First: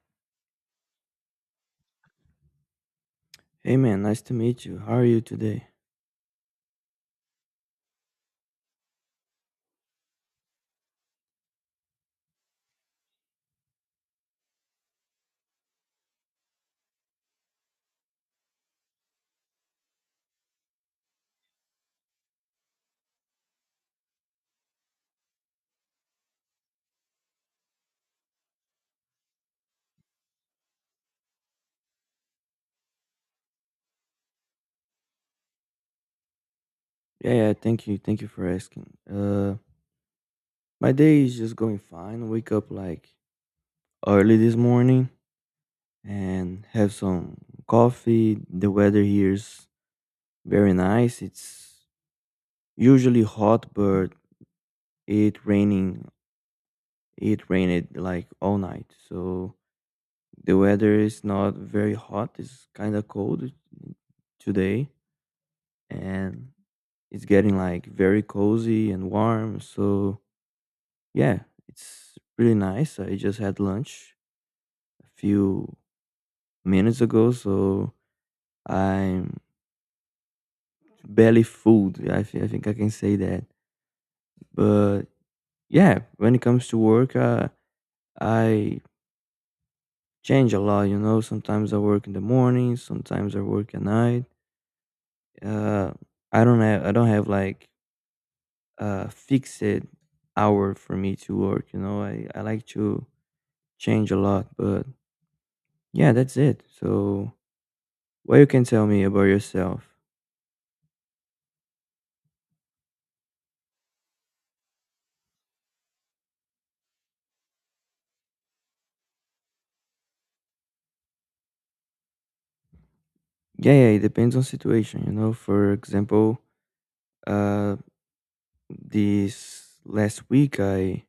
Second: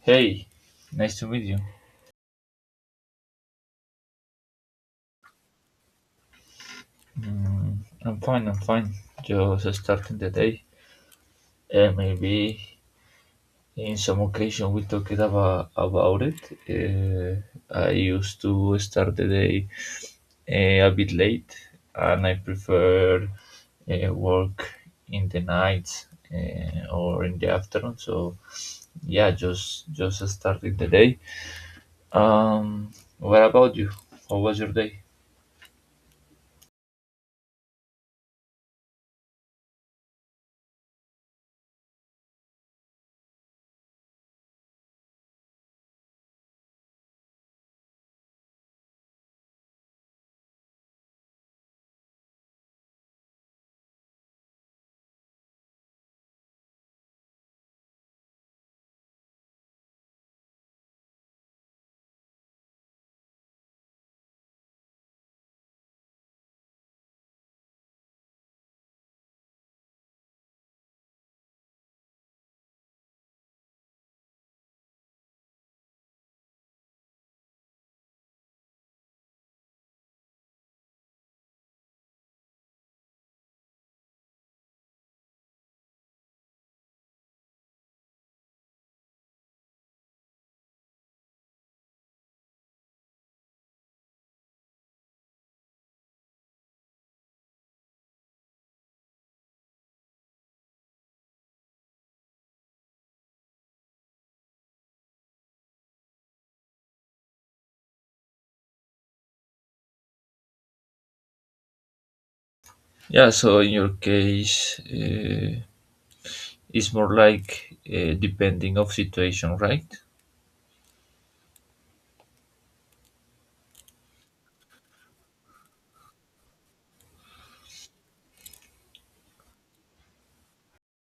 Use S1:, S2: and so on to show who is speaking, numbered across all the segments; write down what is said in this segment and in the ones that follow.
S1: Hey, nice to meet you.
S2: Hey man, nice to meet you. How are you today?
S1: Mm, I'm fine, I'm fine. Just starting the day. Maybe in some occasion we talked about it. I used to start the day a bit late and I prefer work in the nights or in the afternoon. So yeah, just starting the day. Um, what about you? How was your day?
S2: Yeah, yeah, thank you. Thank you for asking. My day is just going fine. Wake up like early this morning and have some coffee. The weather here is very nice. It's usually hot, but it raining it rained like all night. So the weather is not very hot. It's kind of cold today, and it's getting like very cozy and warm. So, yeah, it's really nice. I just had lunch a few minutes ago, so I'm barely full. I think I can say that. But yeah, when it comes to work, I change a lot. You know, sometimes I work in the morning, sometimes I work at night. Uh, I don't have like a fixed hour for me to work. You know, I like to change a lot, but yeah, that's it. So what you can tell me about yourself?
S1: Yeah, so in your case, it's more like depending of situation, right?
S2: Yeah, yeah, it depends on situation, you know. For example, uh, this last week I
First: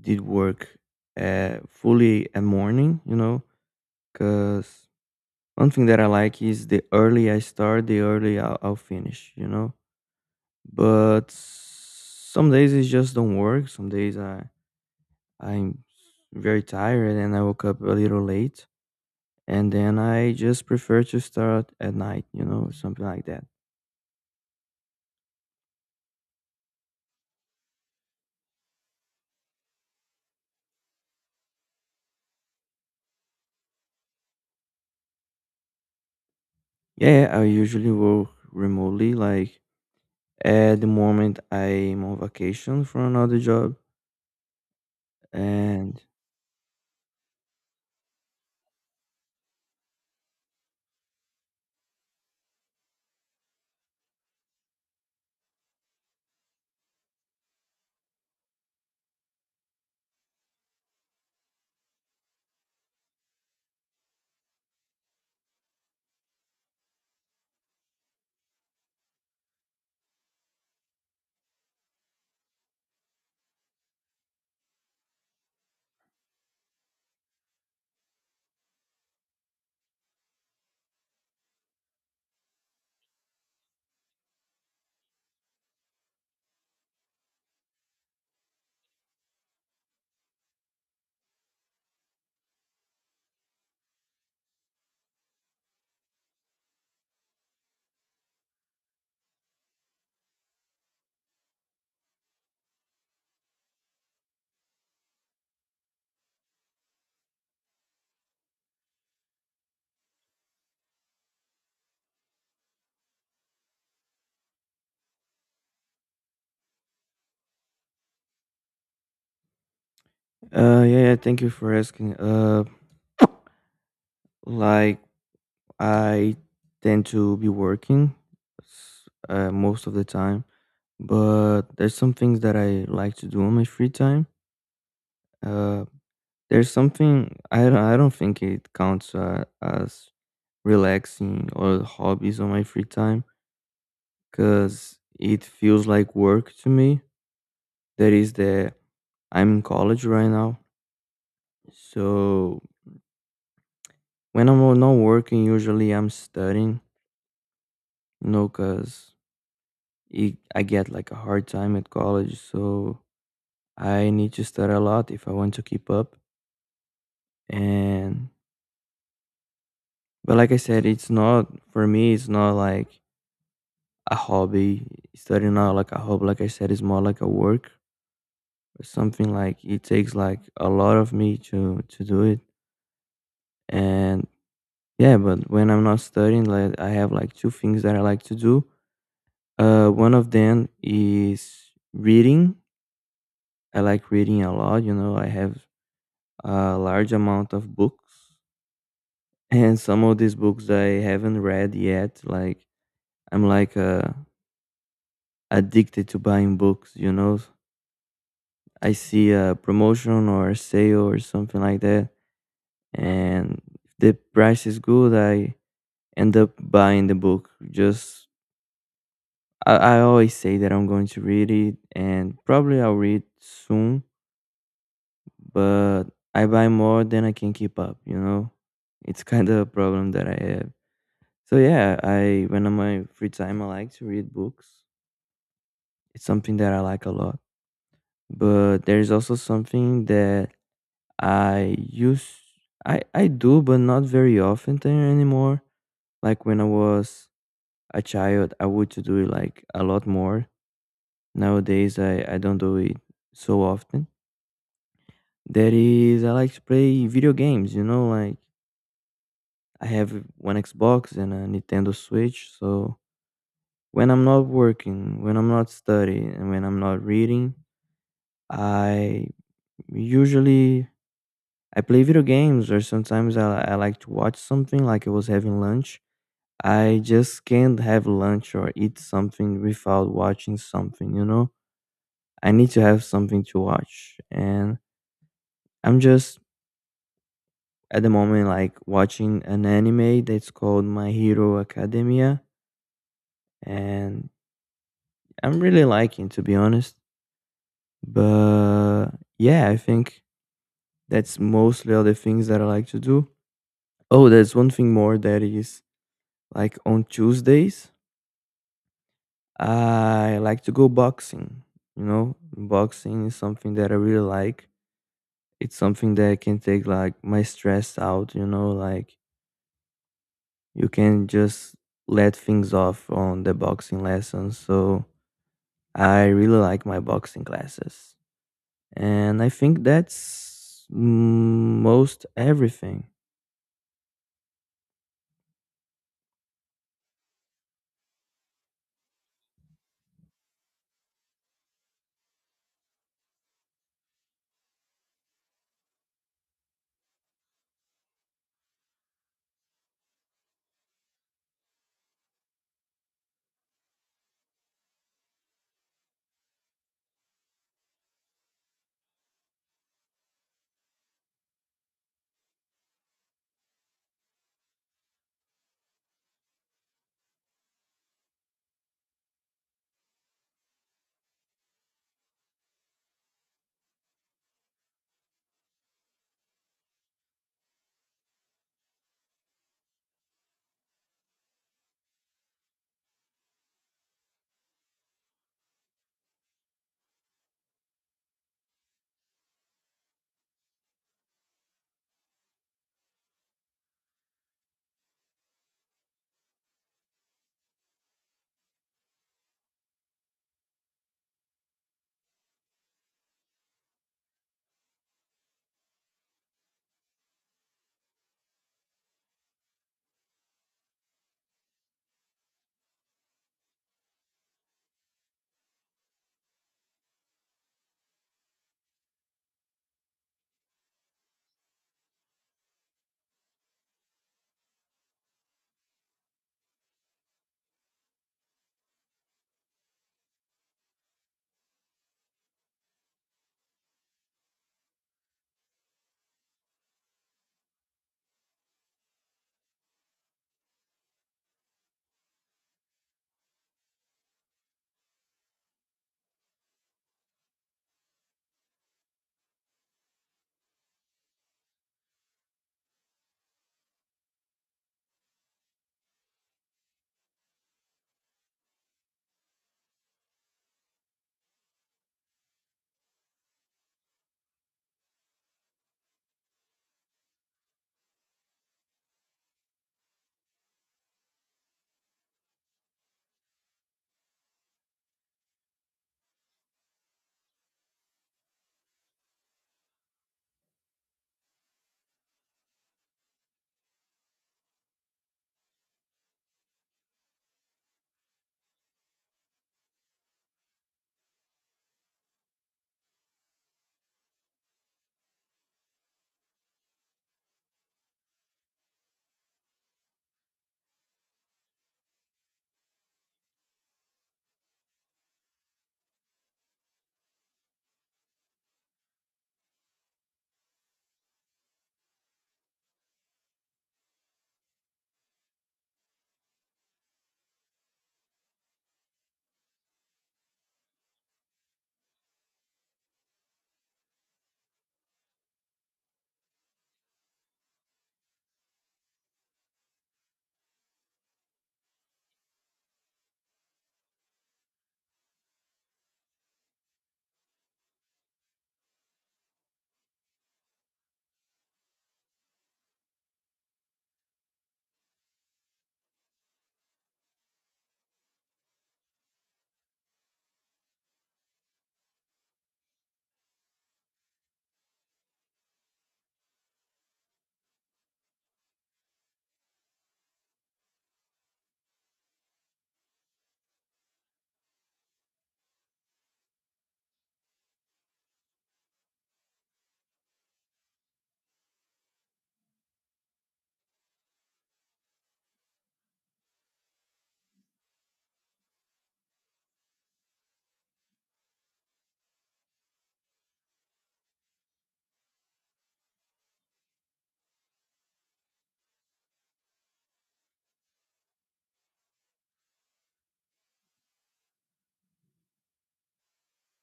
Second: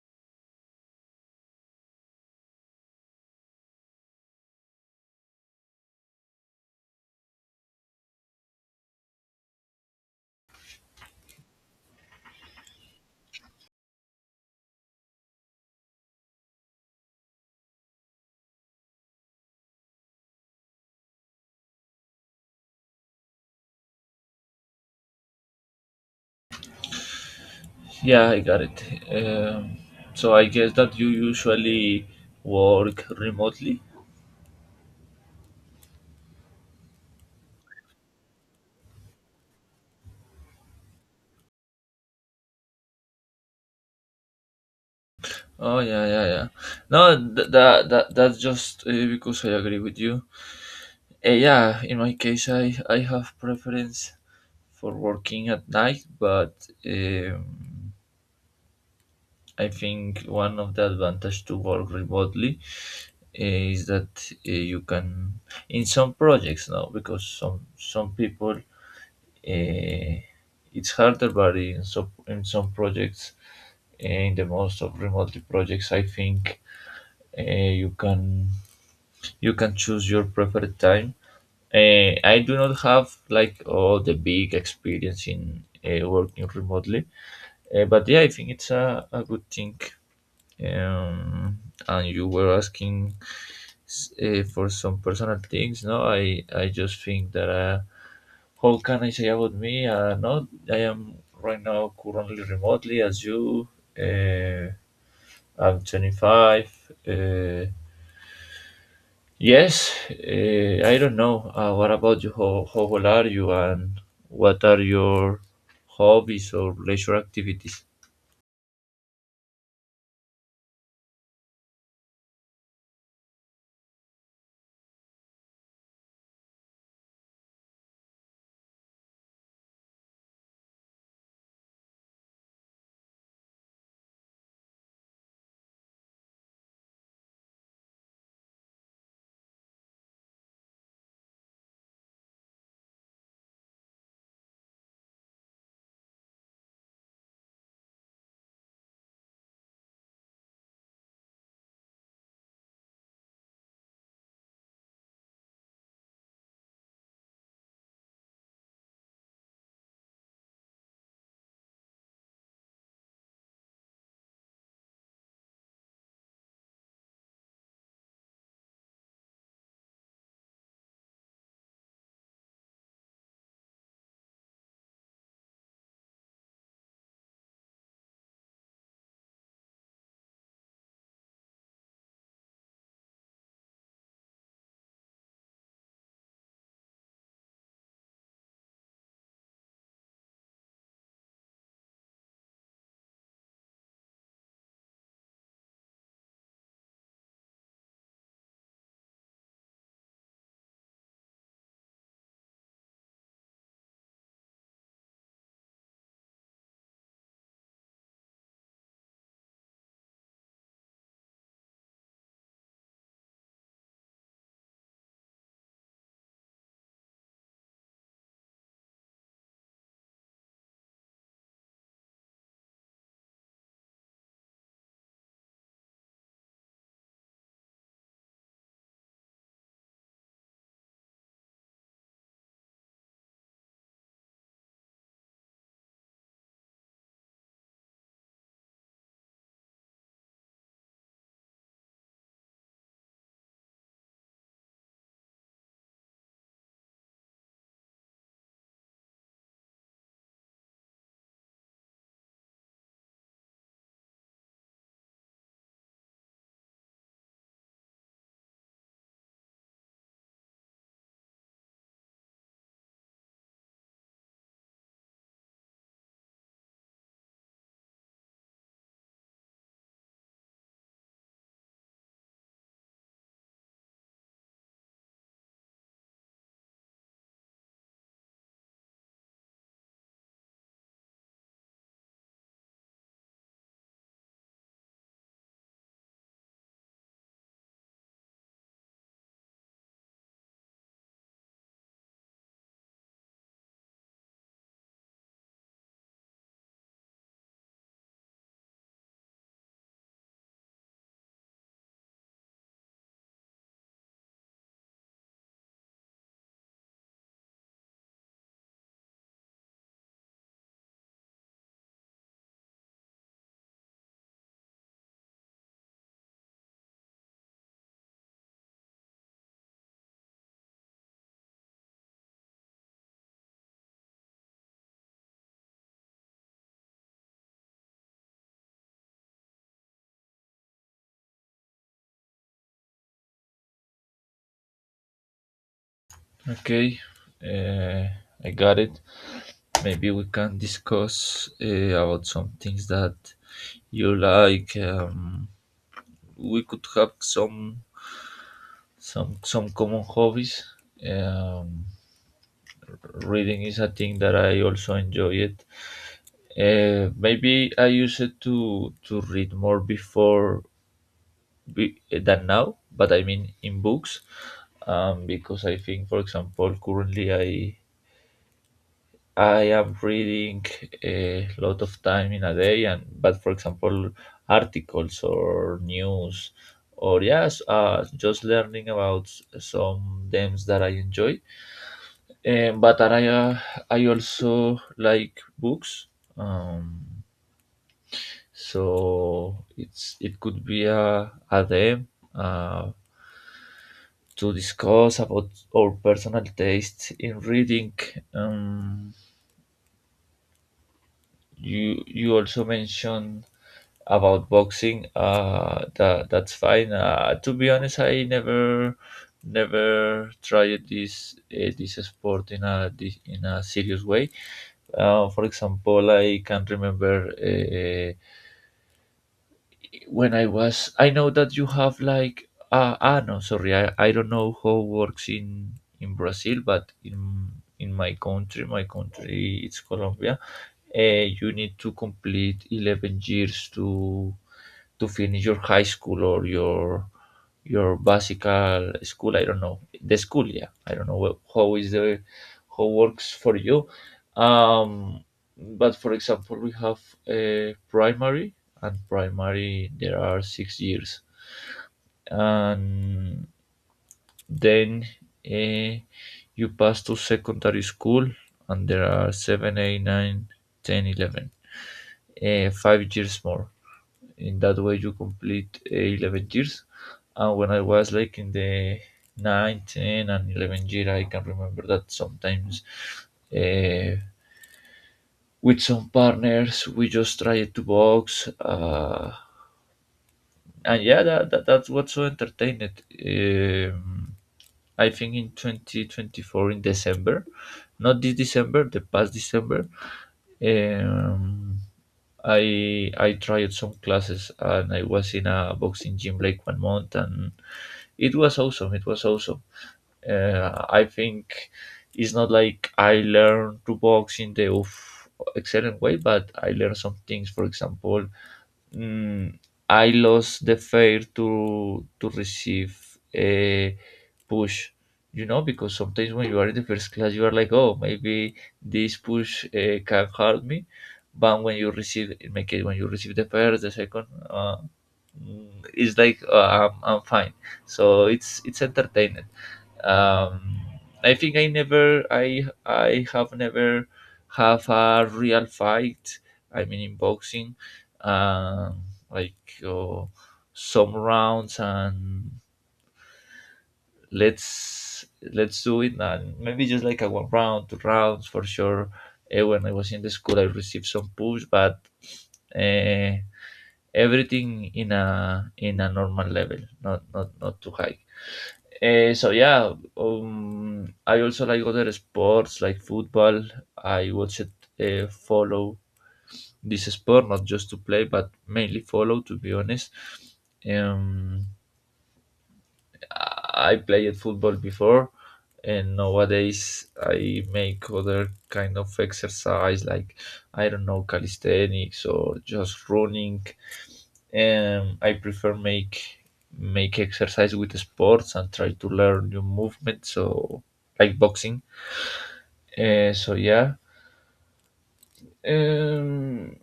S2: did work fully at morning, you know, because one thing that I like is the early I start, the early I'll finish, you know. But some days it just don't work. Some days I'm very tired and I woke up a little late, and then I just prefer to start at night, you know, something like that.
S1: Yeah, I got it. Um, so I guess that you usually work remotely.
S2: Yeah, I usually work remotely. Like at the moment, I'm on vacation from another job,
S1: Oh
S2: and,
S1: yeah, yeah, yeah. No, that's just because I agree with you. Yeah, in my case, I have preference for working at night, but um, I think one of the advantage to work remotely is that you can in some projects now because some people Eh, it's harder, but in some projects, in the most of remote projects, I think uh, you can you can choose your preferred time. I do not have like all the big experience in working remotely. But yeah, I think it's a good thing. Um, and you were asking for some personal things, no? I just think that. How can I say about me? No, I am right now currently remotely as you. Uh, I'm 25. Yes, I don't know. What about you? How old are you and what are your hobbies or leisure activities?
S2: yeah, yeah, thank you for asking. Like I tend to be working most of the time, but there's some things that I like to do on my free time. Uh, there's something I don't think it counts as relaxing or hobbies on my free time 'cause it feels like work to me. That is the I'm in college right now, so when I'm not working, usually I'm studying, you know, 'cause I get like a hard time at college, so I need to study a lot if I want to keep up. And But like I said, it's not for me. It's not like a hobby. Studying not like a hobby. Like I said, it's more like a work. It's something like it takes like a lot of me to do it, and, yeah, but when I'm not studying, like I have like two things that I like to do. One of them is reading. I like reading a lot. You know, I have a large amount of books, and some of these books I haven't read yet. Like I'm like addicted to buying books. You know, I see a promotion or a sale or something like that, and if the price is good, I end up buying the book just I always say that I'm going to read it, and probably I'll read soon, but I buy more than I can keep up, you know? It's kind of a problem that I have. So yeah, I when I'm my free time I like to read books. It's something that I like a lot. But there's also something that I use I do but not very often there anymore. Like when I was a child, I would to do it like a lot more. Nowadays I don't do it so often. That is, I like to play video games, you know, like I have one Xbox and a Nintendo Switch. So when I'm not working, when I'm not studying, and when I'm not reading, I usually I play video games, or sometimes I like to watch something like I was having lunch. I just can't have lunch or eat something without watching something, you know? I need to have something to watch. And, I'm just at the moment, like watching an anime that's called My Hero Academia, and I'm really liking, to be honest. But yeah, I think that's mostly all the things that I like to do. Oh, there's one thing more that is like on Tuesdays, I like to go boxing. You know, boxing is something that I really like. It's something that can take like my stress out, you know, like you can just let things off on the boxing lessons. So I really like my boxing classes. And I think that's most everything.
S1: Okay, uh, I got it. Maybe we can discuss about some things that you like. We could have some common hobbies. Um, Reading is a thing that I also enjoy it. Maybe I used it to read more before be, than now, but I mean in books, because I think, for example, currently I am reading a lot of time in a day, and but for example, articles or news, or yes, just learning about some themes that I enjoy. But I also like books. Um, so it's it could be a day uh, to discuss about our personal tastes in reading. Um, you you also mentioned about boxing. That's fine. To be honest, I never never tried this sport in a serious way. For example, I can remember when I was. I know that you have like. Ah, no, sorry. I don't know how works in Brazil, but in my country it's Colombia. You need to complete 11 years to finish your high school or your basical school. I don't know the school. Yeah, I don't know what, how is the how works for you. Um, but for example, we have a primary, and primary there are 6 years, and then uh, you pass to secondary school, and there are seven, eight, nine, ten, 11, 5 years more. In that way you complete 11 years, and when I was like in the 9 10 and 11 year, I can remember that sometimes uh, with some partners we just tried to box and yeah that's what's so entertaining. um, I think in 2024 in december, not this december, the past december. um, I tried some classes and I was in a boxing gym like 1 month, and it was awesome. It was awesome. I think it's not like I learned to box in the of excellent way, but I learned some things. For example, mm, I lost the fear to receive a push. You know, because sometimes when you are in the first class, you are like, oh, maybe this push can hurt me. But when you receive, in my case, when you receive the first, the second, mm, it's like I'm fine. So it's entertaining. um, I think I never I have never have a real fight. I mean in boxing, um, like uh, some rounds and let's let's do it, and maybe just like a 1 round, 2 rounds for sure. When I was in the school, I received some push, but uh, everything in a normal level, not too high. So yeah, I also like other sports like football. I watch it, follow this sport not just to play, but mainly follow. To be honest, um, I played football before, and nowadays I make other kind of exercise like I don't know calisthenics or just running. I prefer make exercise with sports and try to learn new movement. So like boxing. So yeah. Um,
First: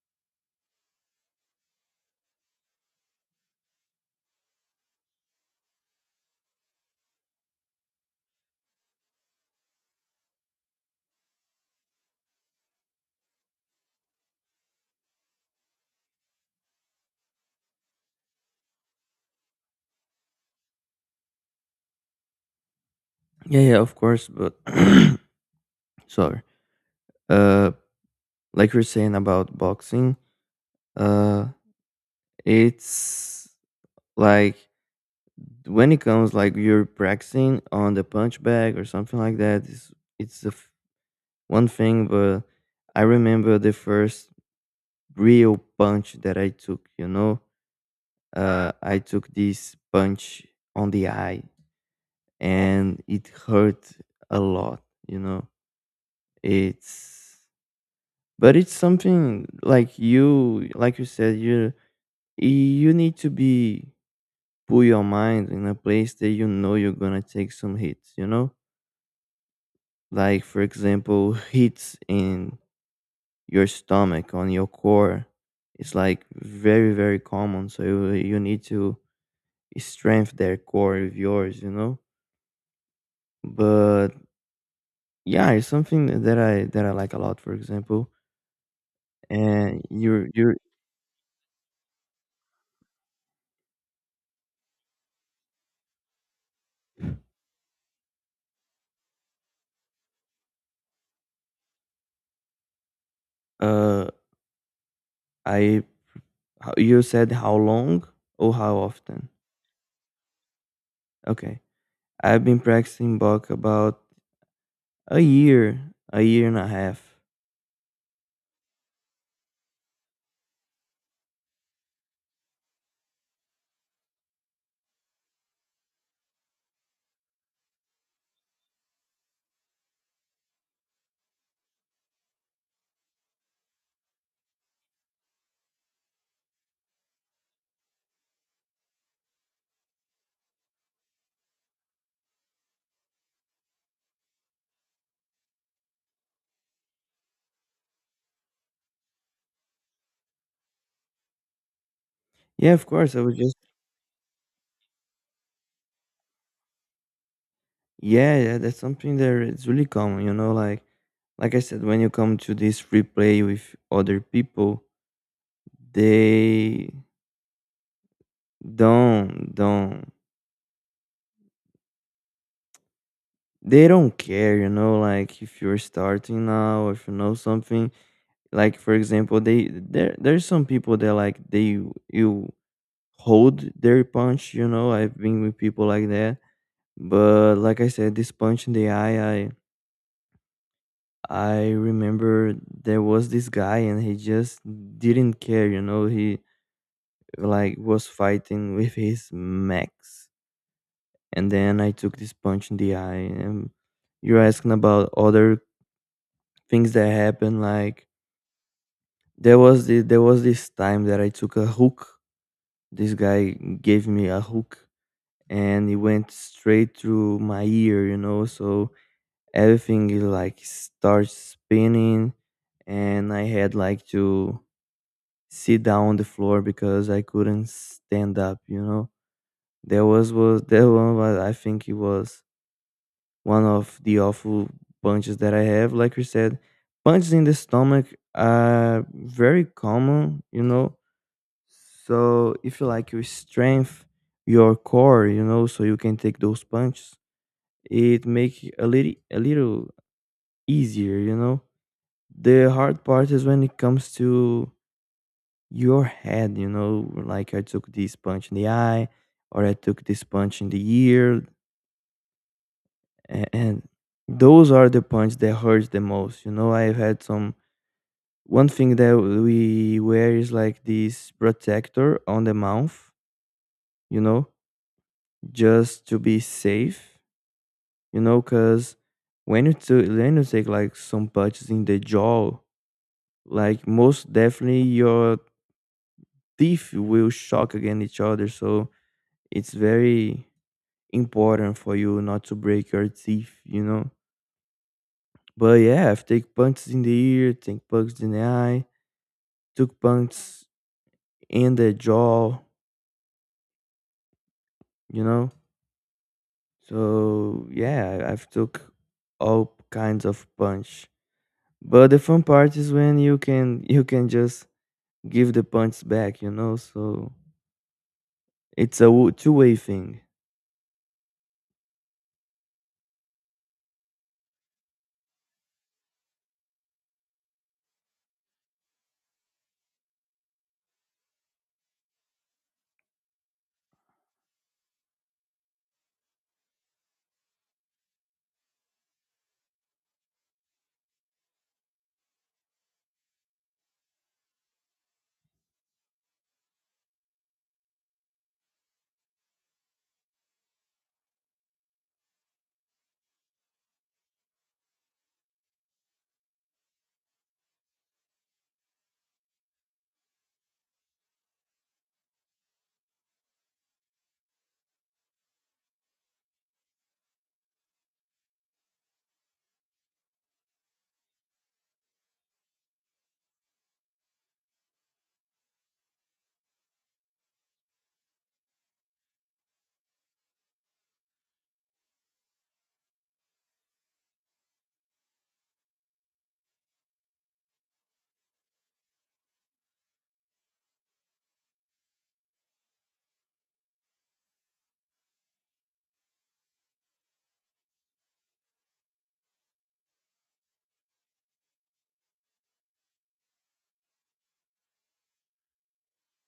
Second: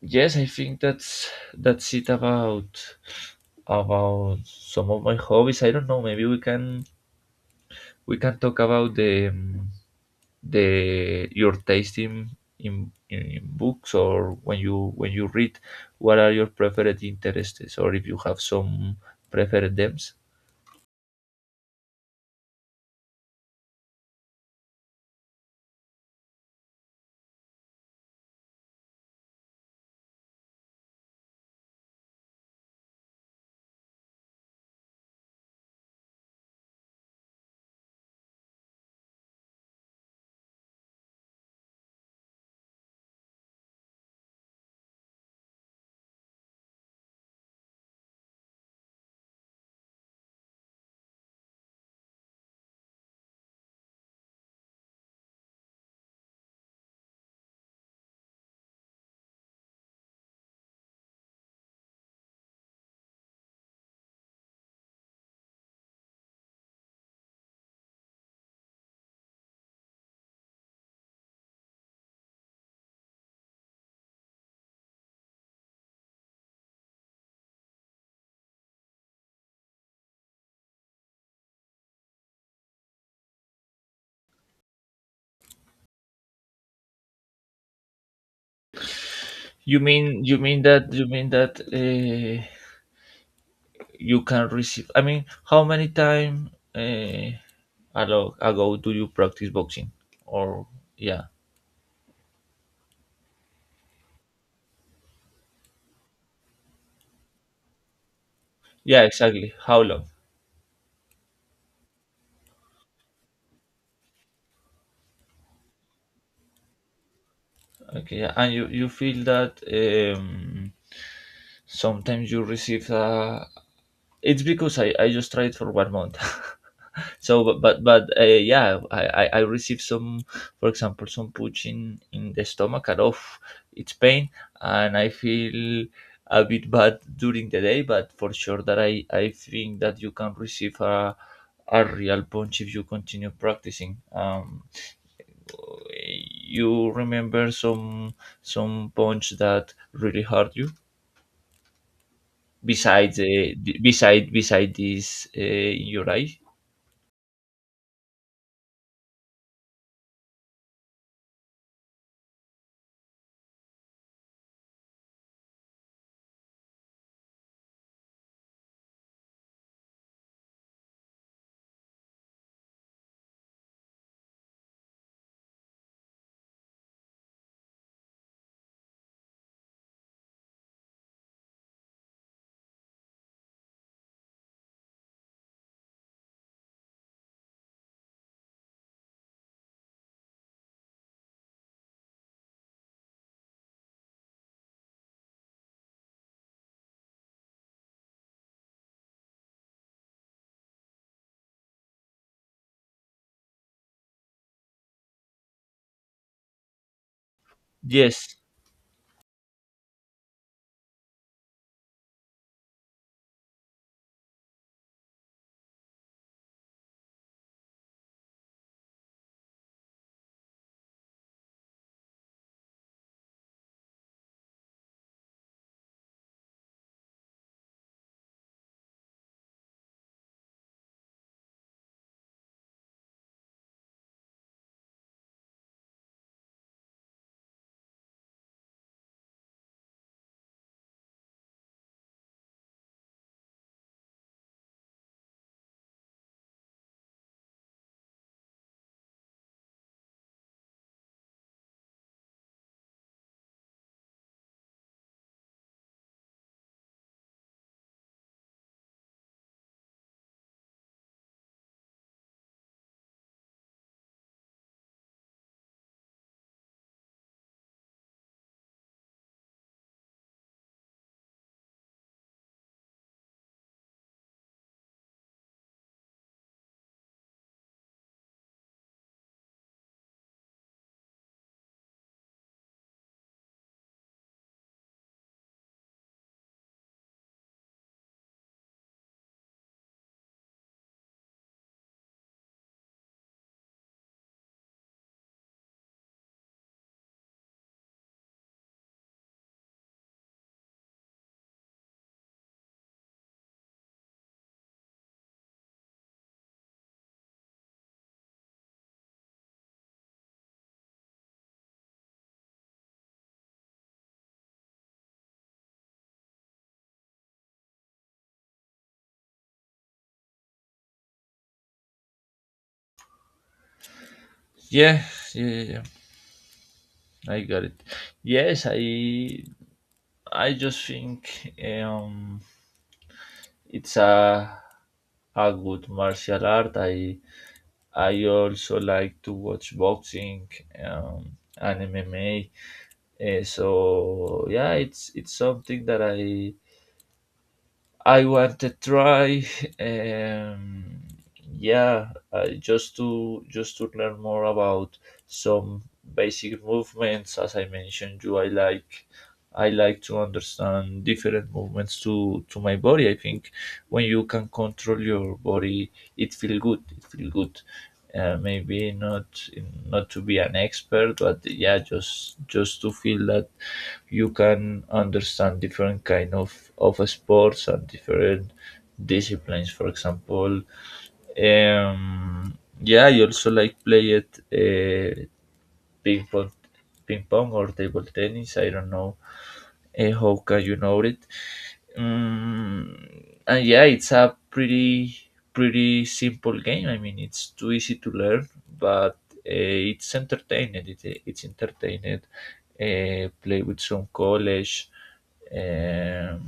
S1: yes, I think that's it about some of my hobbies. I don't know. Maybe we can talk about the your taste in, in books or when you read. What are your preferred interests, or if you have some preferred them?
S2: Yeah, yeah, of course, but sorry. Uh like you're saying about boxing, uh it's like when it comes like you're practicing on the punch bag or something like that, it's the one thing, but I remember the first real punch that I took, you know? I took this punch on the eye, and it hurt a lot, you know. It's But it's something like, you like you said, you need to be put your mind in a place that you know you're gonna take some hits, you know. Like for example hits in your stomach on your core, it's like very very common, so you need to strengthen their core of yours, you know. But yeah, it's something that I like a lot. For example.
S1: You
S2: And
S1: mean that you can receive? I mean, how many time ago do you practice boxing? Or yeah,
S2: uh I you said, how long or how
S1: yeah,
S2: often?
S1: exactly. How long?
S2: Okay. I've been practicing Bach about a year, a year and a half.
S1: Okay, yeah. And you feel that sometimes you receive a, it's because I just tried for 1 month. So but yeah, I I received some, for example some punch in the stomach and off it's pain, and I feel a bit bad during the day, but for sure that i think that you can receive a real punch if you continue practicing. Um, you remember some punch that really hurt you,
S2: Yeah, of course.
S1: besides
S2: I was just.
S1: beside beside this in your eye?
S2: Yeah, yeah, that's something that it's really common, you know, like I said, when you come to this free play with other people, they don't don't they don't care, you know, like if you're starting now, if you know something, like for example, they there there's some people that, like, they you hold their punch, you know. I've been with people like that, but like I said, this punch in the eye, I remember there was this guy, and he just didn't care, you know. He like was fighting with his max, and then I took this punch in the eye. And you're asking about other things that happened, like
S1: Yes,
S2: there was this time that I took a hook. This guy gave me a hook, and it went straight through my ear, you know, so everything is like starts spinning, and I had like to sit down on the floor because I couldn't stand up, you know. There was that one was, I think it was one of the awful punches that I have. Like you said, punches in the stomach are very common, you know. So if you like your strength, your core, you know, so you can take those punches, it make a little easier, you know. The hard part is when it comes to your head, you know, like I took this punch in the eye or I took this punch in the ear, and those are the punches that hurts the most. You know, I've had some One thing that we wear is like this protector on the mouth, you know, just to be safe, you know, because when you take like some punches in the jaw, like most definitely your teeth will shock against each other. So it's very important for you not to break your teeth, you know. But yeah, I've take punches in the ear, take punches in the eye, took punches in the jaw, you know. So yeah, I've took all kinds of punch. But the fun part is when you can just give the punts back, you know. So it's a two-way thing.
S1: yeah, yeah, yeah, yeah. I got it. Yes, I just think it's a good martial art. I also like to watch boxing and MMA. So yeah, it's something that I want to try, um, yeah, just to learn more about some basic movements. As I mentioned you, I like to understand different movements to my body. I think when you can control your body, it feel good. It feel good. Maybe not not to be an expert, but yeah, just to feel that you can understand different kind of sports and different disciplines for example. Yeah, I also like play it ping pong, ping pong or table tennis. I don't know. How can you know it. Mm, and yeah, it's a pretty pretty simple game. I mean, it's too easy to learn, but it's entertaining. It, it's entertaining. Play with some college um,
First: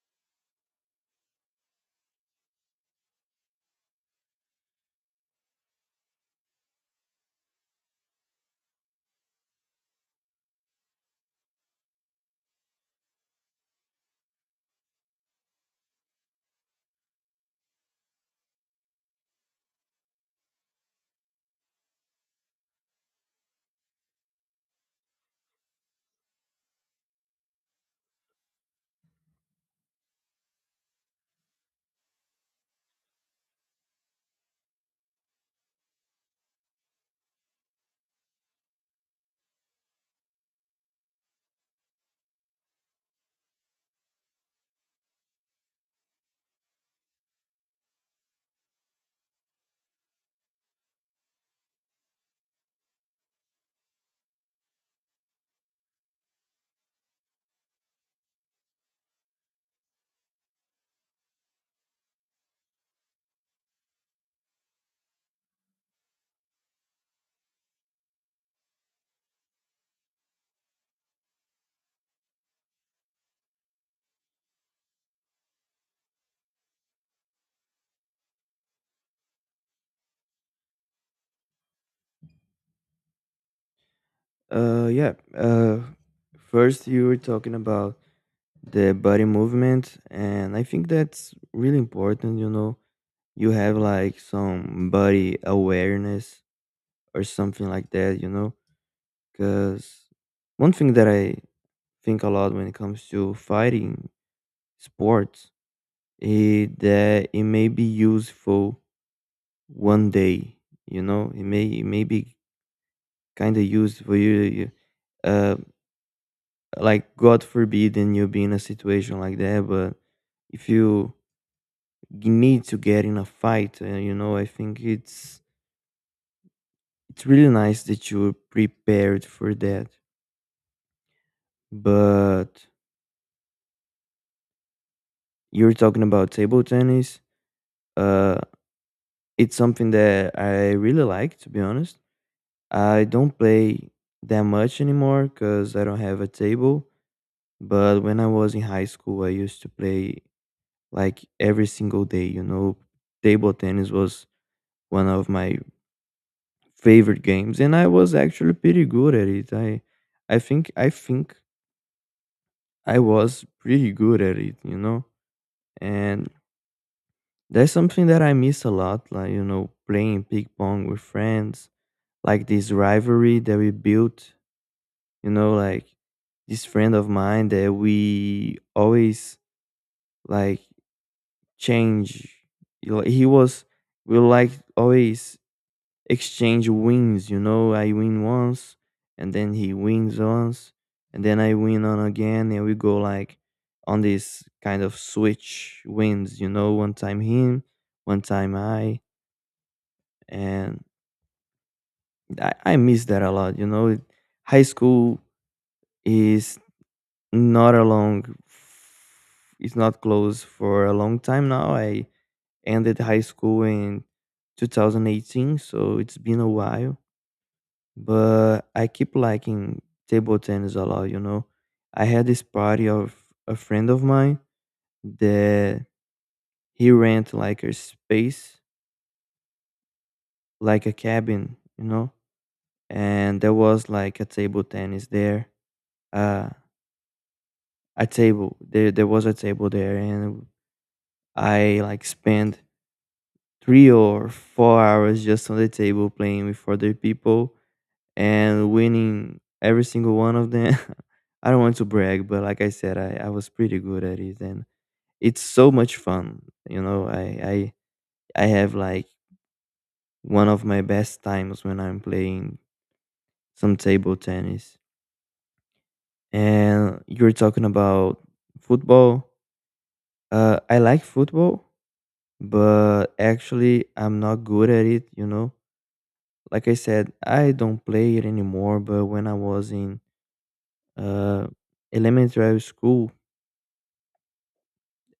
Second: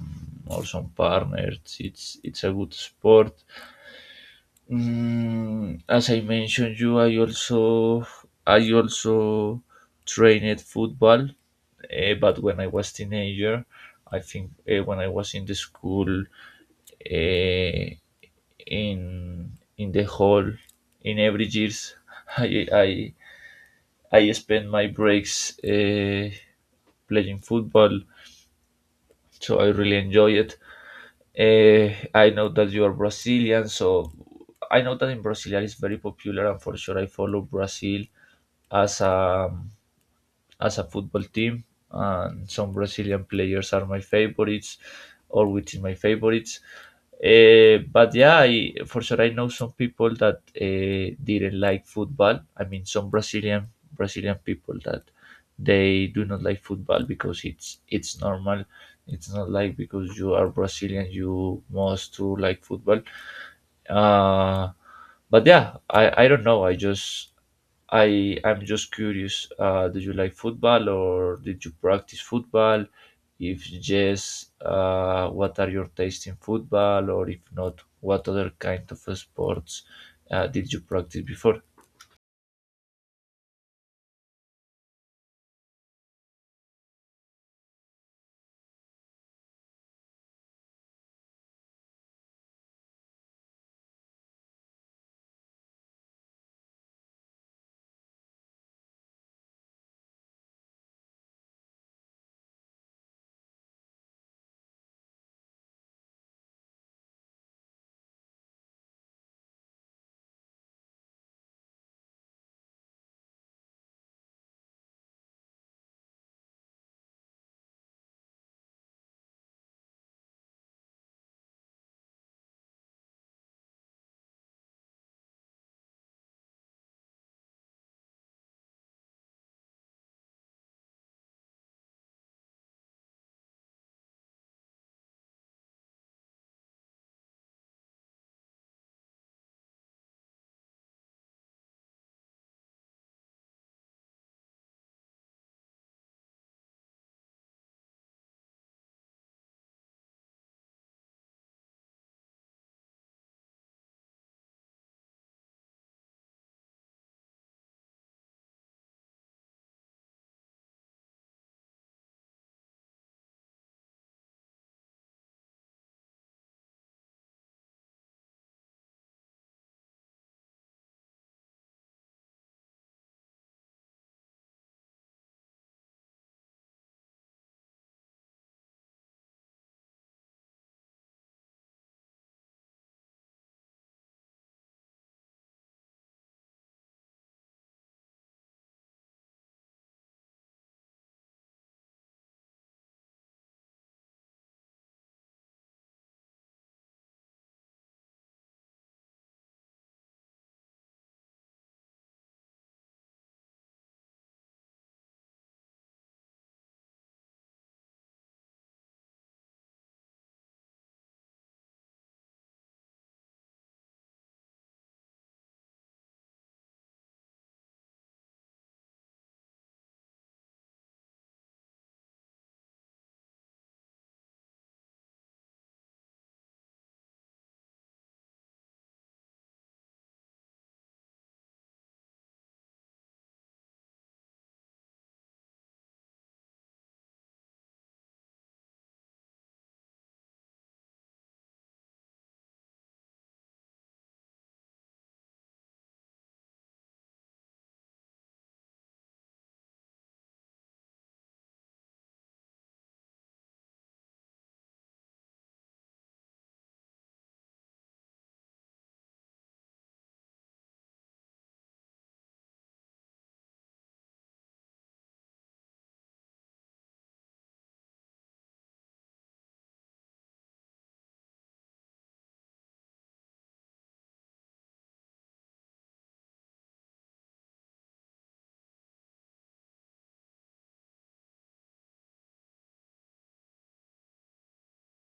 S1: or some partners. It's a good sport. Mm, as I mentioned you, I also trained football, but when I was teenager, I think when I was in the school, eh, in in the hall, in every years, I I I spend my breaks playing football, so I really enjoy it. I know that you are Brazilian, so I know that in Brazil it's very popular, and for sure I follow Brazil as a as a football team, and some Brazilian players are my favorites, or which is my favorites. But yeah, I, for sure, I know some people that didn't like football. I mean, some Brazilian people that they do not like football because it's normal. It's not like because you are Brazilian you must to like football, uh but yeah i don't know I just i'm just curious, did you like football or did you practice football? If yes, what are your tastes in football, or if not, what other kind of sports did you practice before?
S2: Yeah. First you were talking about the body movement, and I think that's really important. You know, you have like some body awareness or something like that. You know, because one thing that I think a lot when it comes to fighting sports is that it may be useful one day, you know, it may be kind of used for you, uh like god forbid, and you be in a situation like that. But if you need to get in a fight, you know, I think it's really nice that you're prepared for that. But you're talking about table tennis. uh it's something that I really like, to be honest. I don't play that much anymore because I don't have a table. But when I was in high school, I used to play like every single day, you know. Table tennis was one of my favorite games, and I was actually pretty good at it. I think I was pretty good at it, you know. And that's something that I miss a lot, like, you know, playing ping pong with friends, like this rivalry that we built, you know, like this friend of mine that we always like change. You know, He was we like always exchange wins. You know, I win once, and then he wins once, and then I win on again, and we go like on this kind of switch wins. You know, one time him, one time I, and I miss that a lot. You know, high school is not a long. It's not close for a long time now. I ended high school in 2018, so it's been a while. But I keep liking table tennis a lot, you know. I had this party of a friend of mine that he rent like a space, like a cabin, you know, and there was like a table tennis there. Uh a table. There was a table there and I like spent 3 or 4 hours just on the table playing with other people and winning every single one of them. I don't want to brag, but like I said, I was pretty good at it, and it's so much fun. You know, I have like one of my best times when I'm playing some table tennis. And you're talking about football. I like football, but actually, I'm not good at it. You know, like I said, I don't play it anymore. But when I was in uh, elementary school,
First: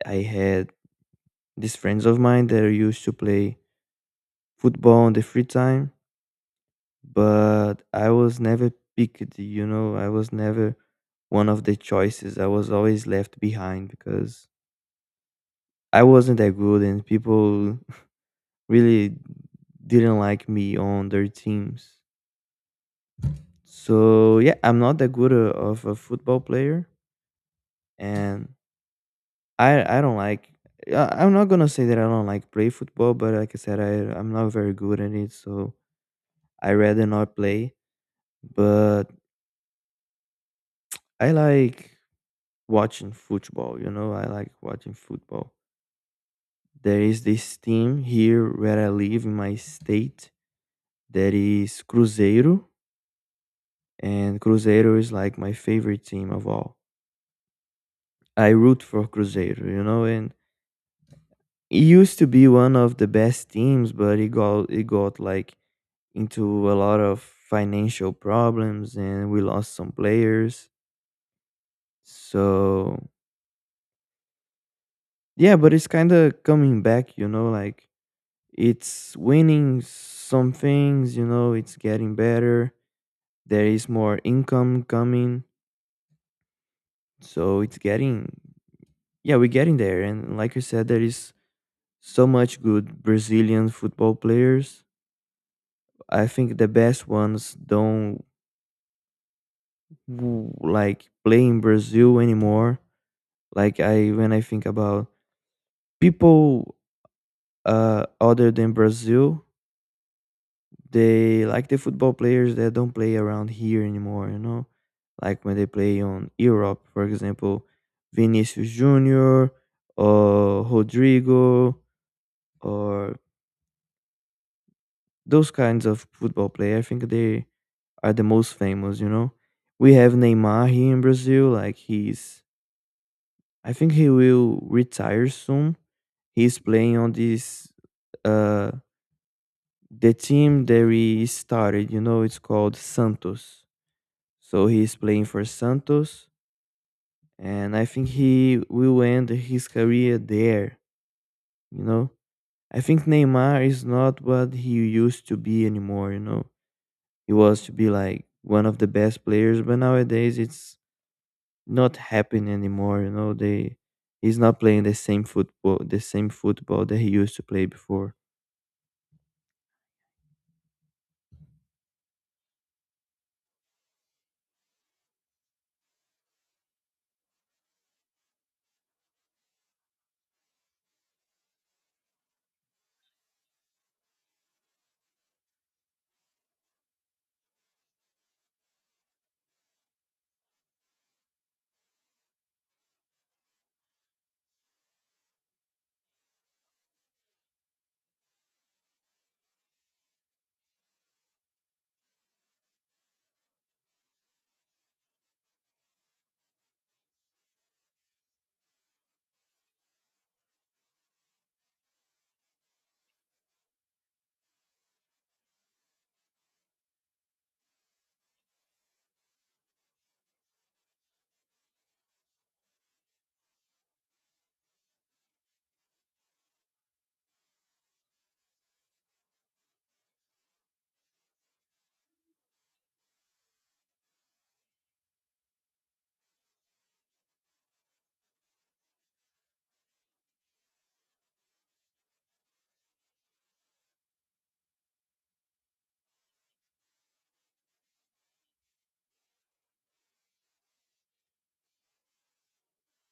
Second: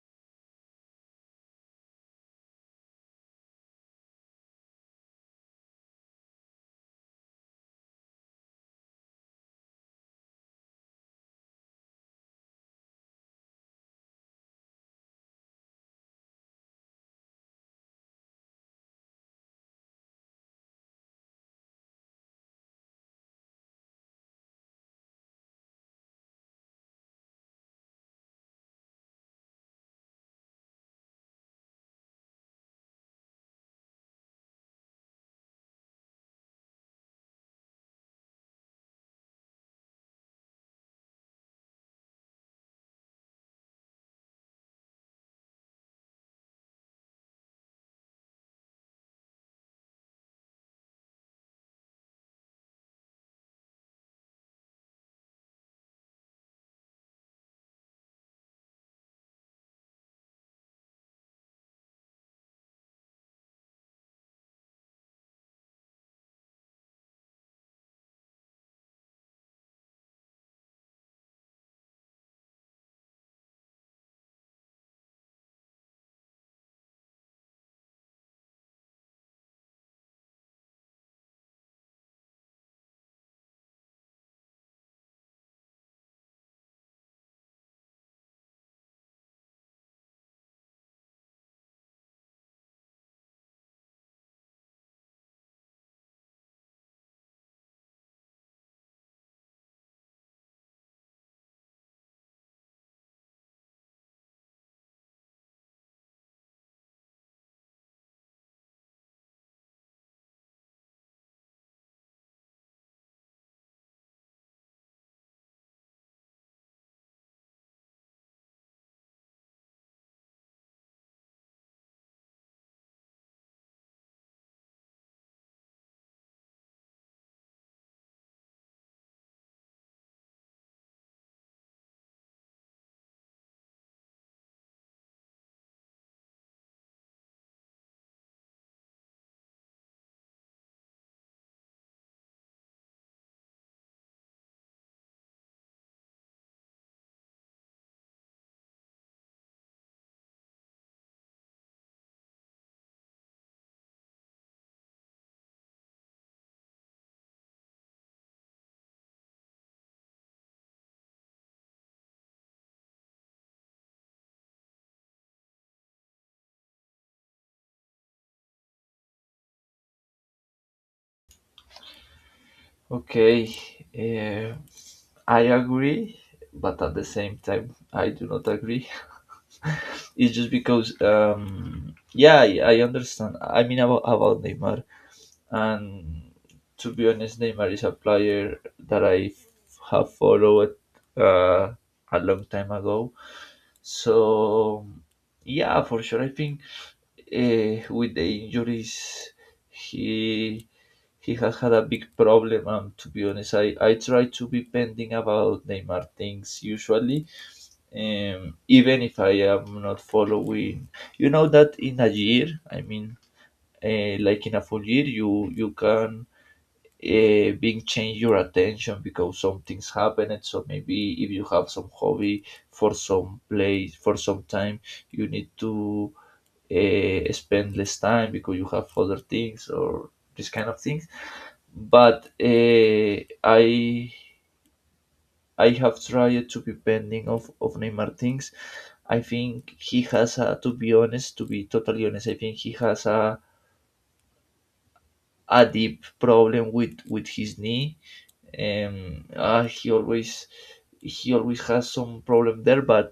S2: I had these friends of mine that used to play football on the free time, but I was never picked, you know, I was never one of the choices. I was always left behind because I wasn't that good and people really didn't like me on their teams. So yeah, I'm not that good of a football player and I don't like I'm not gonna say that I don't like play football, but like I said, I'm not very good at it. So I rather not play, but I like watching football, you know, I like watching football. There is this team here where I live in my state that is Cruzeiro, and Cruzeiro is like my favorite team of all. I root for Cruzeiro, you know, and it used to be one of the best teams, but it got like into a lot of financial problems and we lost some players. So yeah, but it's kind of coming back, you know, like it's winning some things, you know, it's getting better. There is more income coming. So it's getting, yeah, we're getting there. And like you said, there is so much good Brazilian football players. I think the best ones don't like play in Brazil anymore. Like when I think about people other than Brazil, they like the football players that don't play around here anymore, you know? Like when they play on Europe, for example, Vinicius Junior or Rodrigo or those kinds of football players. I think they are the most famous, you know? We have Neymar here in Brazil, like he's I think he will retire soon. He's playing on this uh the team that he started, you know, it's called Santos. So he's playing for Santos, and I think he will end his career there, you know? I think Neymar is not what he used to be anymore, you know? He was to be like one of the best players, but nowadays it's not happening anymore, you know? They he's not playing the same football that he used to play before.
S1: Okay, uh, I agree, but at the same time I do not agree. It's just because yeah I understand I mean about neymar. And to be honest, Neymar is a player that I have followed uh, a long time ago. So yeah, for sure, I think with the injuries he he has had a big problem. And to be honest, I try to be pending about Neymar things usually, even if I am not following. You know that in a year, I mean, like in a full year, you can being change your attention because something's happened. So maybe if you have some hobby for some place for some time you need to spend less time because you have other things or this kind of things, but uh, i i have tried to be pending of Neymar things. I think he has a, to be honest, to be totally honest, I think he has a deep problem with his knee. He always has some problem there, but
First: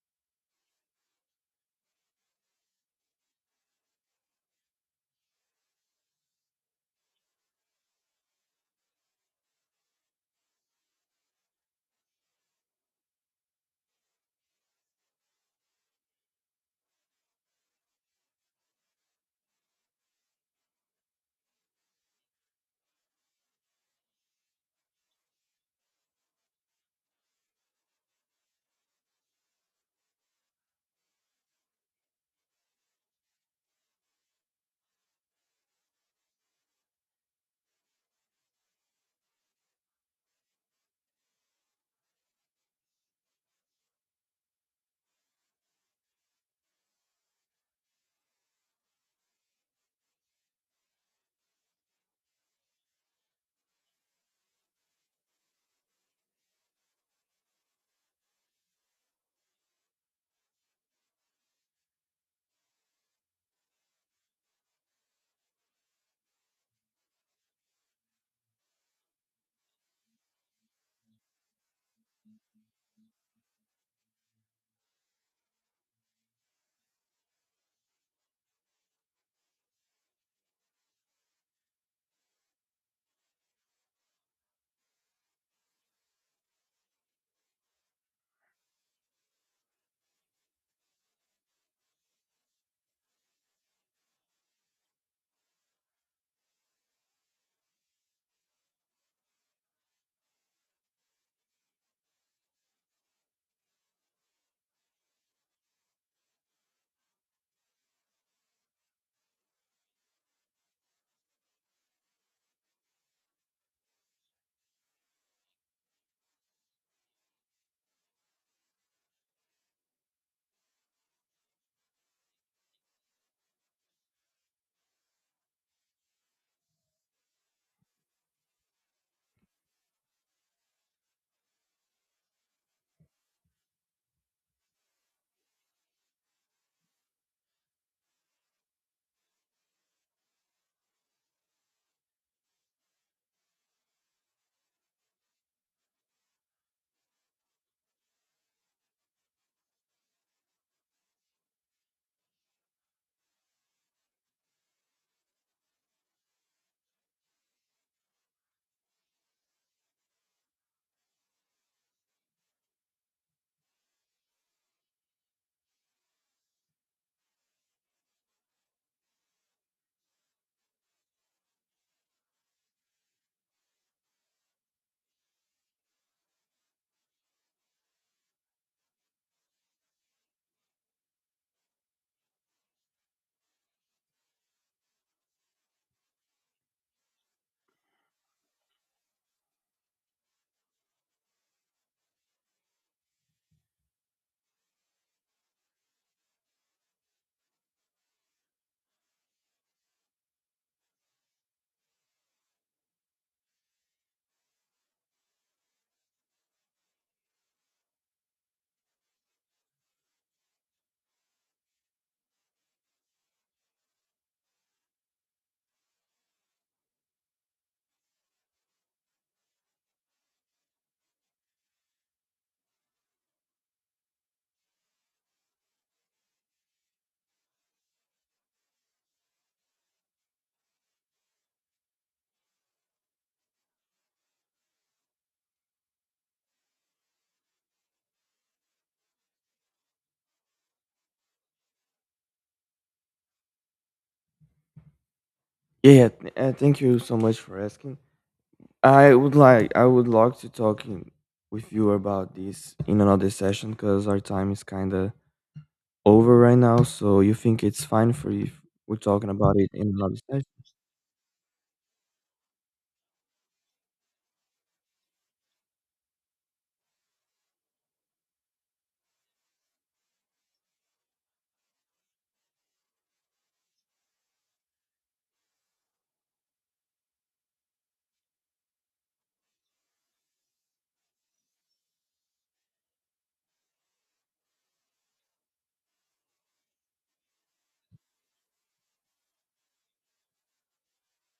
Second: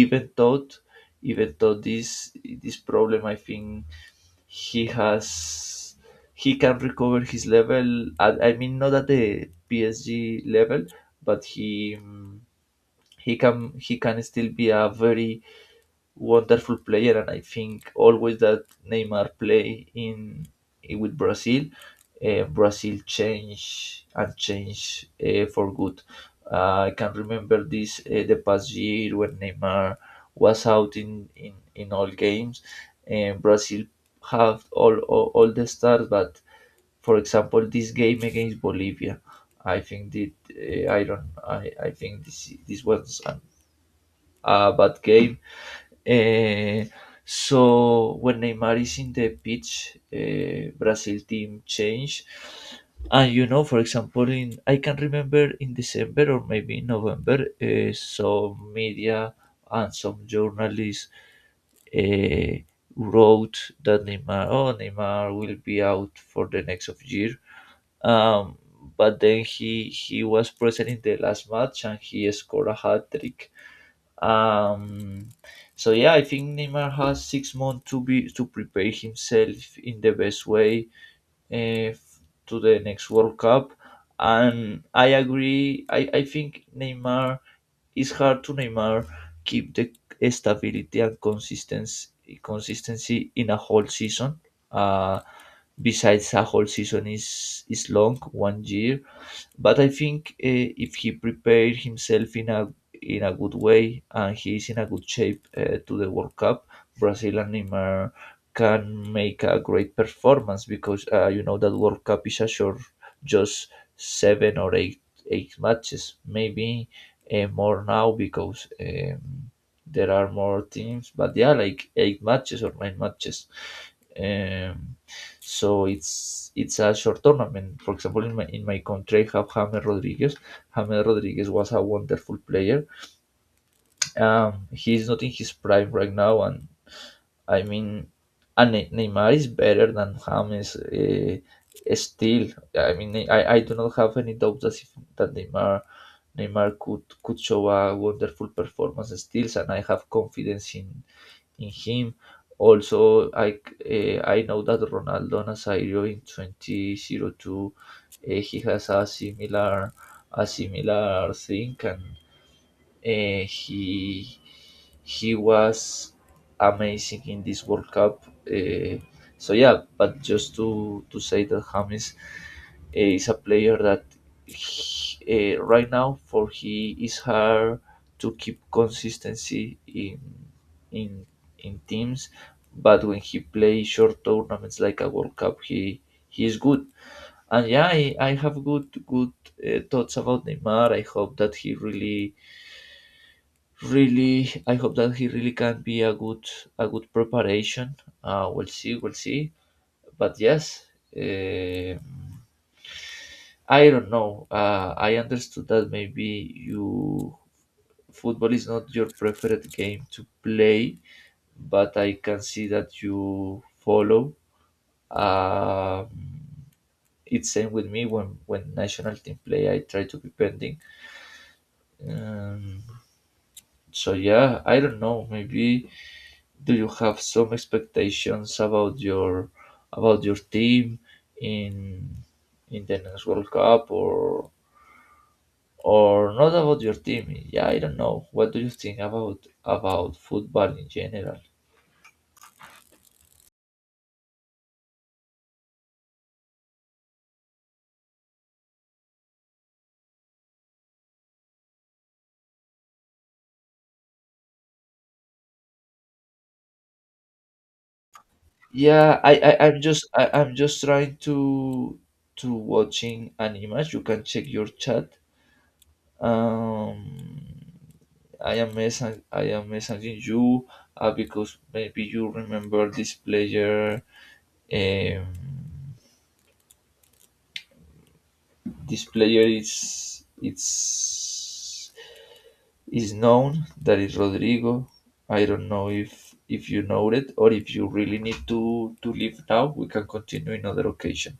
S1: even though this problem, I think he has he can recover his level. At, I mean, not at the PSG level, but he can still be a very wonderful player, and I think always that Neymar play in with Brazil, Brazil change and change for good. I can remember this the past year when Neymar was out in in all games, and Brazil have all, all the stars, but for example, this game against Bolivia, I think that I don't, I think this was an a bad game. Uh, so when Neymar is in the pitch, Brazil team change. And you know, for example, in I can remember in December or maybe in November, some media and some journalists uh, wrote that Neymar, oh, Neymar will be out for the next of year. Um, but then he was present in the last match and he scored a hat trick. Um, so yeah, I think Neymar has six months to be to prepare himself in the best way uh, f- to the next World Cup, and I agree. I think Neymar it's hard to Neymar keep the stability and consistency consistency in a whole season. Uh, Besides a whole season is long, one year, but I think if he prepared himself in a good way and he is in a good shape to the World Cup, Brazil and Neymar can make a great performance because you know that World Cup is a short, just seven or eight eight matches, maybe more now because there are more teams. But yeah, like eight matches or nine matches. Um, so it's a short tournament. For example, in my country, I have James Rodriguez. James Rodriguez was a wonderful player. He's not in his prime right now, and I mean, and Neymar is better than James. Still, I mean, I do not have any doubts that if, that Neymar Neymar could show a wonderful performance still, and I have confidence in him. Also, I know that Ronaldo Nazario in 2002 he has a similar thing, and uh, he he was amazing in this World Cup. So yeah, but just to say that James is a player that he, right now for he is hard to keep consistency in in teams, but when he plays short tournaments like a World Cup, he is good. And yeah, I have good good thoughts about Neymar. I hope that he really can be a good preparation. We'll see, we'll see. But yes, eh, I don't know. I understood that maybe you football is not your preferred game to play, but I can see that you follow. Um, it's same with me when national team play. I try to be pending. Um, so yeah, I don't know. Maybe. Do you have some expectations about your team in in the next World Cup, or not about your team? Yeah, I don't know. What do you think about football in general?
S2: Yeah, yeah, thank you so much for asking. I would like to talking with you about this in another session because our time is kind of over right now. So you think it's fine for you if we're
S1: Yeah,
S2: talking about it in another session?
S1: I'm just trying to watching an image. You can check your chat. Um, I am messaging you because maybe you remember this player. Um, This player is it's is known that is Rodrigo. I don't know if you know it or if you really need to leave now. We can continue another occasion.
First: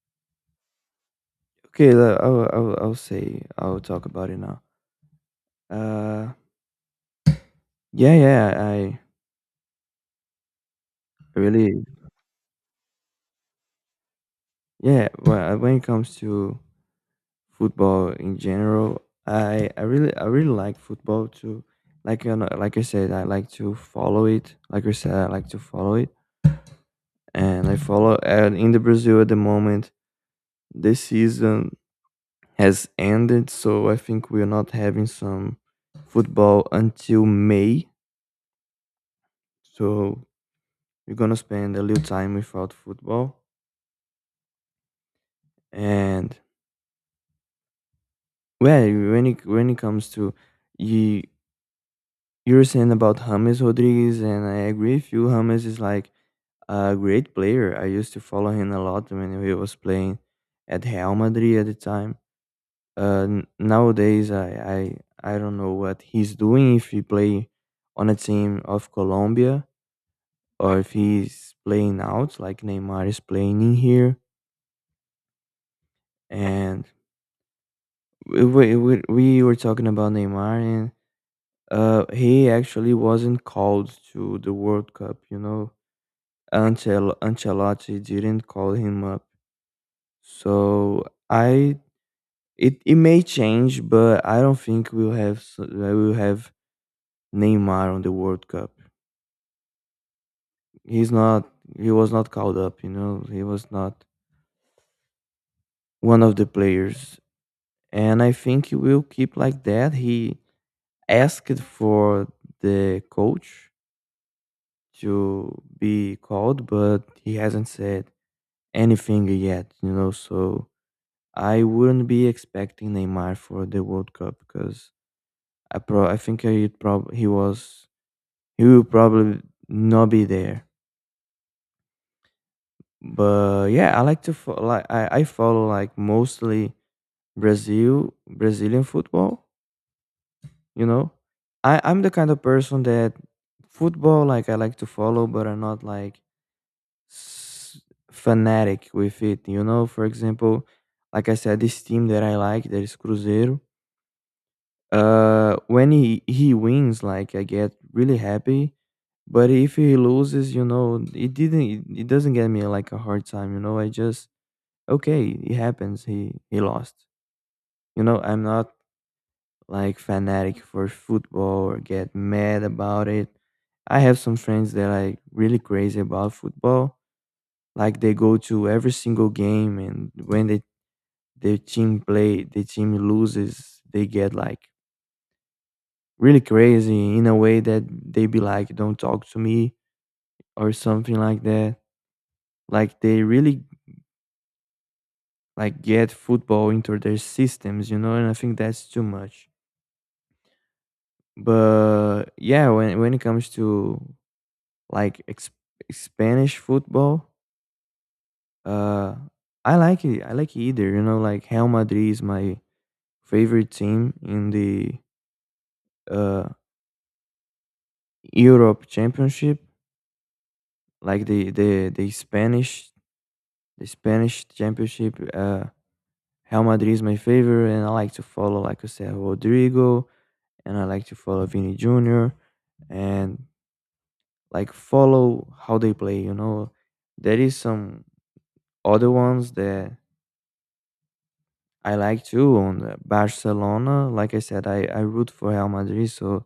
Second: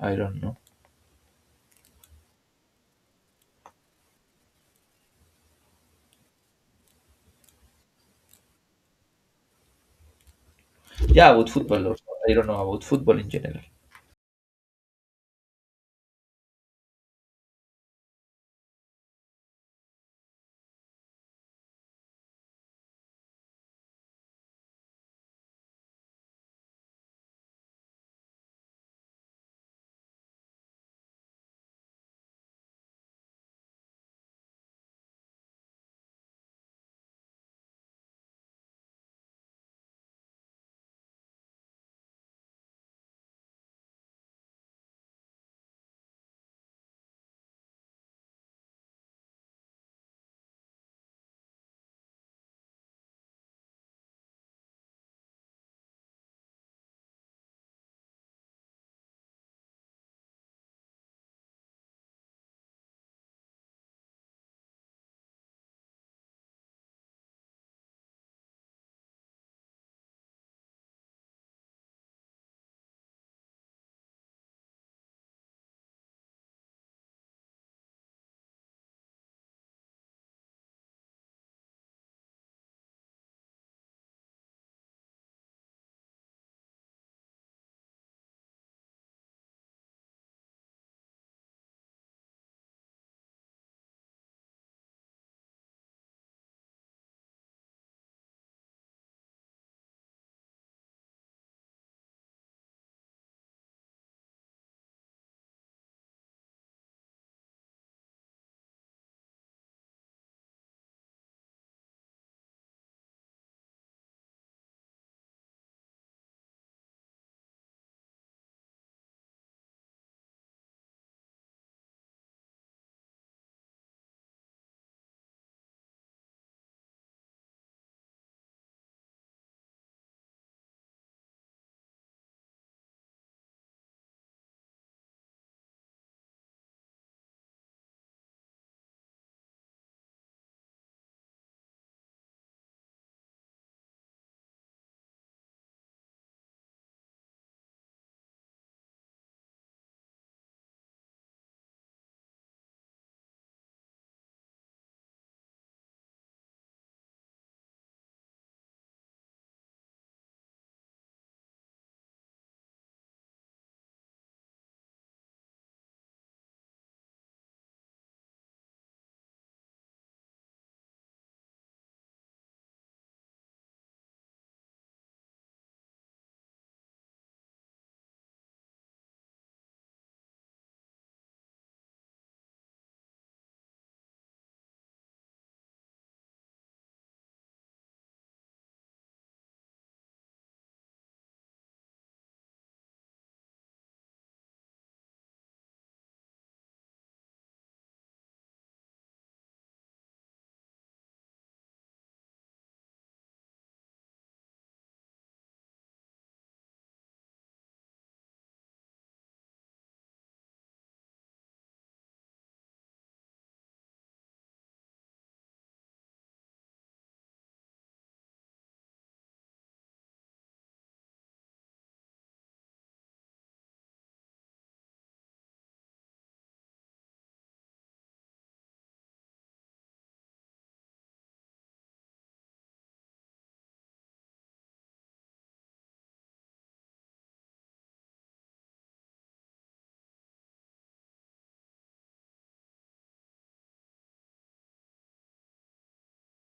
S1: I don't know.
S2: Okay, I'll say I'll talk about it now. Uh, yeah, yeah, I
S1: Yeah, about
S2: really
S1: football. Or, I don't know about football in general.
S2: yeah. Well, when it comes to football in general, I really I really like football too. Like you know, like I said, I like to follow it. Like I said, I like to follow it and I follow. And in the Brazil at the moment, this season has ended, so I think we're not having some football until May. So we're gonna spend a little time without football. And well, when it comes to you, you were saying about James Rodriguez, and I agree with you. James is like a great player. I used to follow him a lot when he was playing at Real Madrid at the time. Nowadays, I don't know what he's doing. If he play on a team of Colombia or if he's playing out like Neymar is playing in here. And we were talking about Neymar, and he actually wasn't called to the World Cup. You know, Ancelotti didn't call him up. So I it it may change, but I don't think we'll have we'll have Neymar on the World Cup. He's not he was not called up, you know, he was not one of the players, and I think he will keep like that. He asked for the coach to be called, but he hasn't said anything yet, you know, so I wouldn't be expecting Neymar for the World Cup because I think he was he will probably not be there. But yeah, I like to like I follow like mostly Brazil, Brazilian football, you know? I'm the kind of person that football, like, I like to follow, but I'm not like s- fanatic with it, you know? For example, like I said, this team that I like, that is Cruzeiro, when he wins, like, I get really happy. But if he loses, you know, it didn't, it doesn't get me like a hard time, you know? I just, okay, it happens. He lost. You know, I'm not like fanatic for football or get mad about it. I have some friends that are like really crazy about football. Like they go to every single game and when they their team play the team loses, they get like really crazy in a way that they be like, don't talk to me or something like that. Like they really like get football into their systems, you know, and I think that's too much. But yeah, when it comes to like Spanish football. Uh, I like it. I like it either. You know, like Real Madrid is my favorite team in the uh, Europe Championship, like the Spanish Championship. Real Madrid is my favorite, and I like to follow, like I said, Rodrigo, and I like to follow Vini Junior, and like follow how they play. You know, there is some other ones that I like too on the Barcelona. Like I said, I root for Real Madrid, so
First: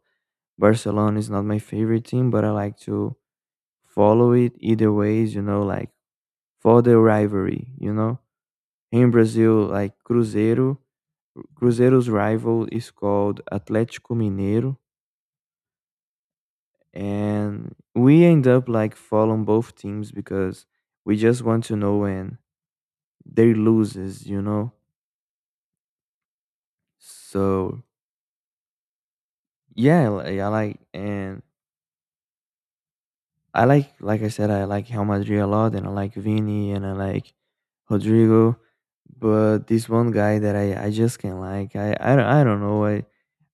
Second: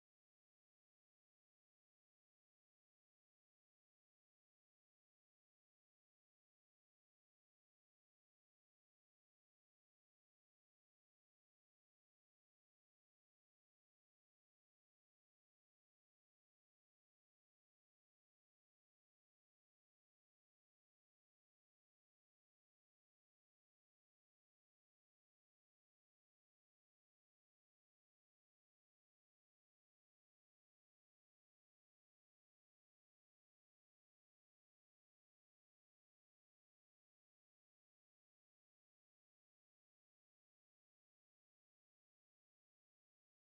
S2: Barcelona is not my favorite team, but I like to follow it either ways, you know, like for the rivalry, you know. In Brazil, like Cruzeiro, Cruzeiro's rival is called Atlético Mineiro, and we end up like following both teams because we just want to know when they loses, you know. So yeah, I like and I like I said, I like Real Madrid a lot, and I like Vini, and I like Rodrigo, but this one guy that I just can't like. I don't know.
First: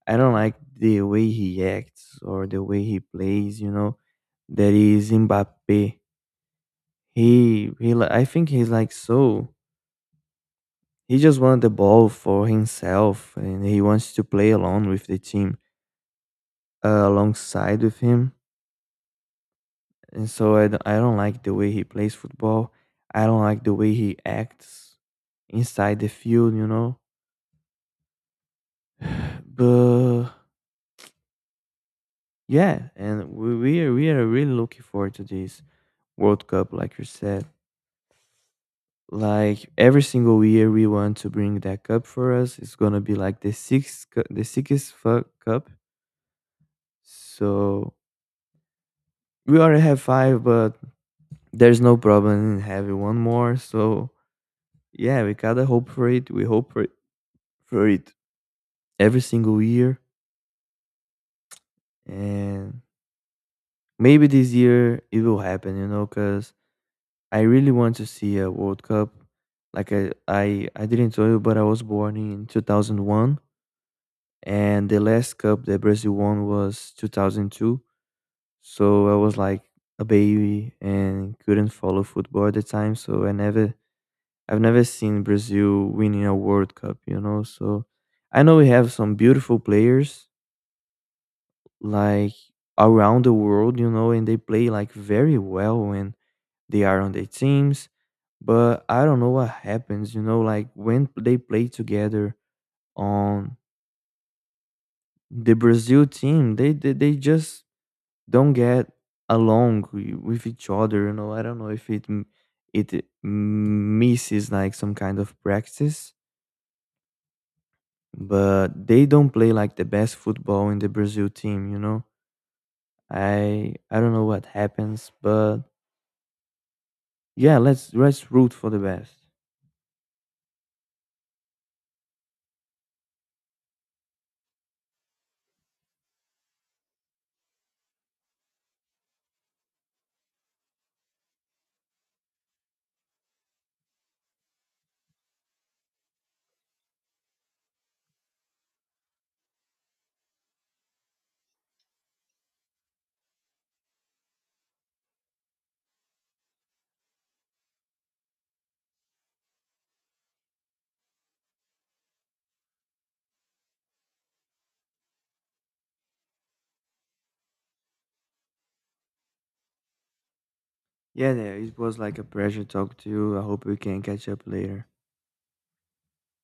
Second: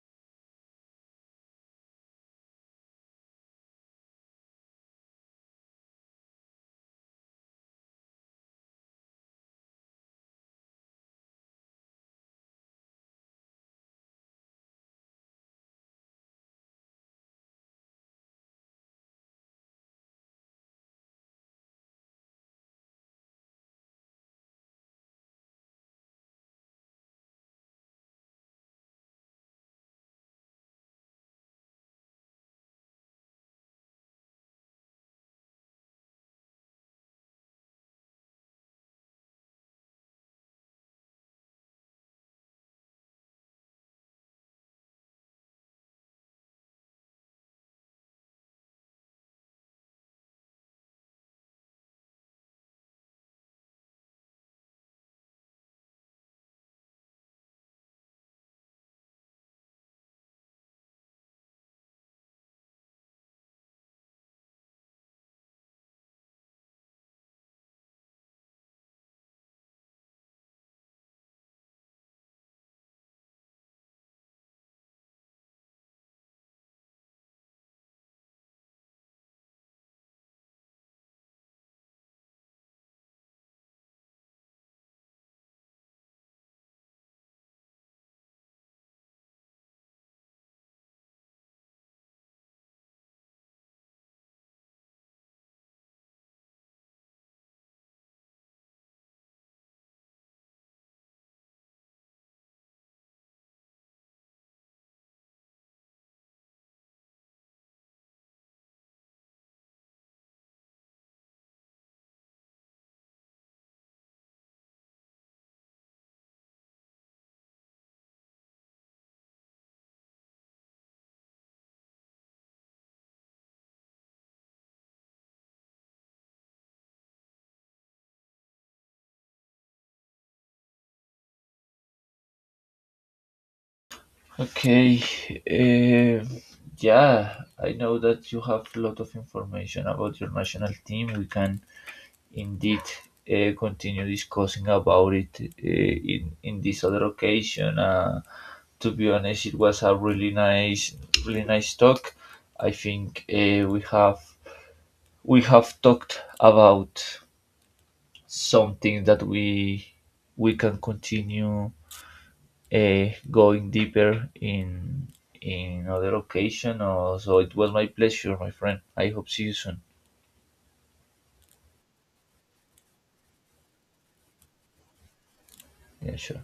S2: I don't like the way he acts or the way he plays. You know, that is Mbappe. I think he's like so. He just wants the ball for himself, and he wants to play alone with the team, alongside with him, and so I don't like the way he plays football. I don't like the way he acts inside the field, you know. But yeah, and we are really looking forward to this World Cup, like you said. Like every single year, we want to bring that cup for us. It's gonna be like the sixth, the sixth cup. So we already have five, but there's no problem in having one more. So yeah, we gotta hope for it. We hope for it every single year, and maybe this year it will happen, you know, because I really want to see a World Cup. Like I didn't tell you, but I was born in 2001, and the last cup that Brazil won was 2002, so I was like a baby and couldn't follow football at the time, so I've never seen Brazil winning a World Cup, you know. So I know we have some beautiful players like around the world, you know, and they play like very well when they are on their teams. But I don't know what happens, you know, like when they play together on the Brazil team, they just don't get along with each other, you know. I don't know if it misses like some kind of practice, but they don't play like the best football in the Brazil team, you know. I don't know what happens, but yeah, let's root for the best.
S1: Okay. Um, yeah, I know that you have a lot of information about your national team. We can indeed continue discussing about it in this other occasion. To be honest, it was a really nice talk. I think we have talked about something that we can continue going deeper in other occasion. So it was my pleasure, my friend. I hope see you soon.
S2: Yeah, yeah, it was like a pleasure talking to you. I hope we can catch up later.
S1: Yeah, sure.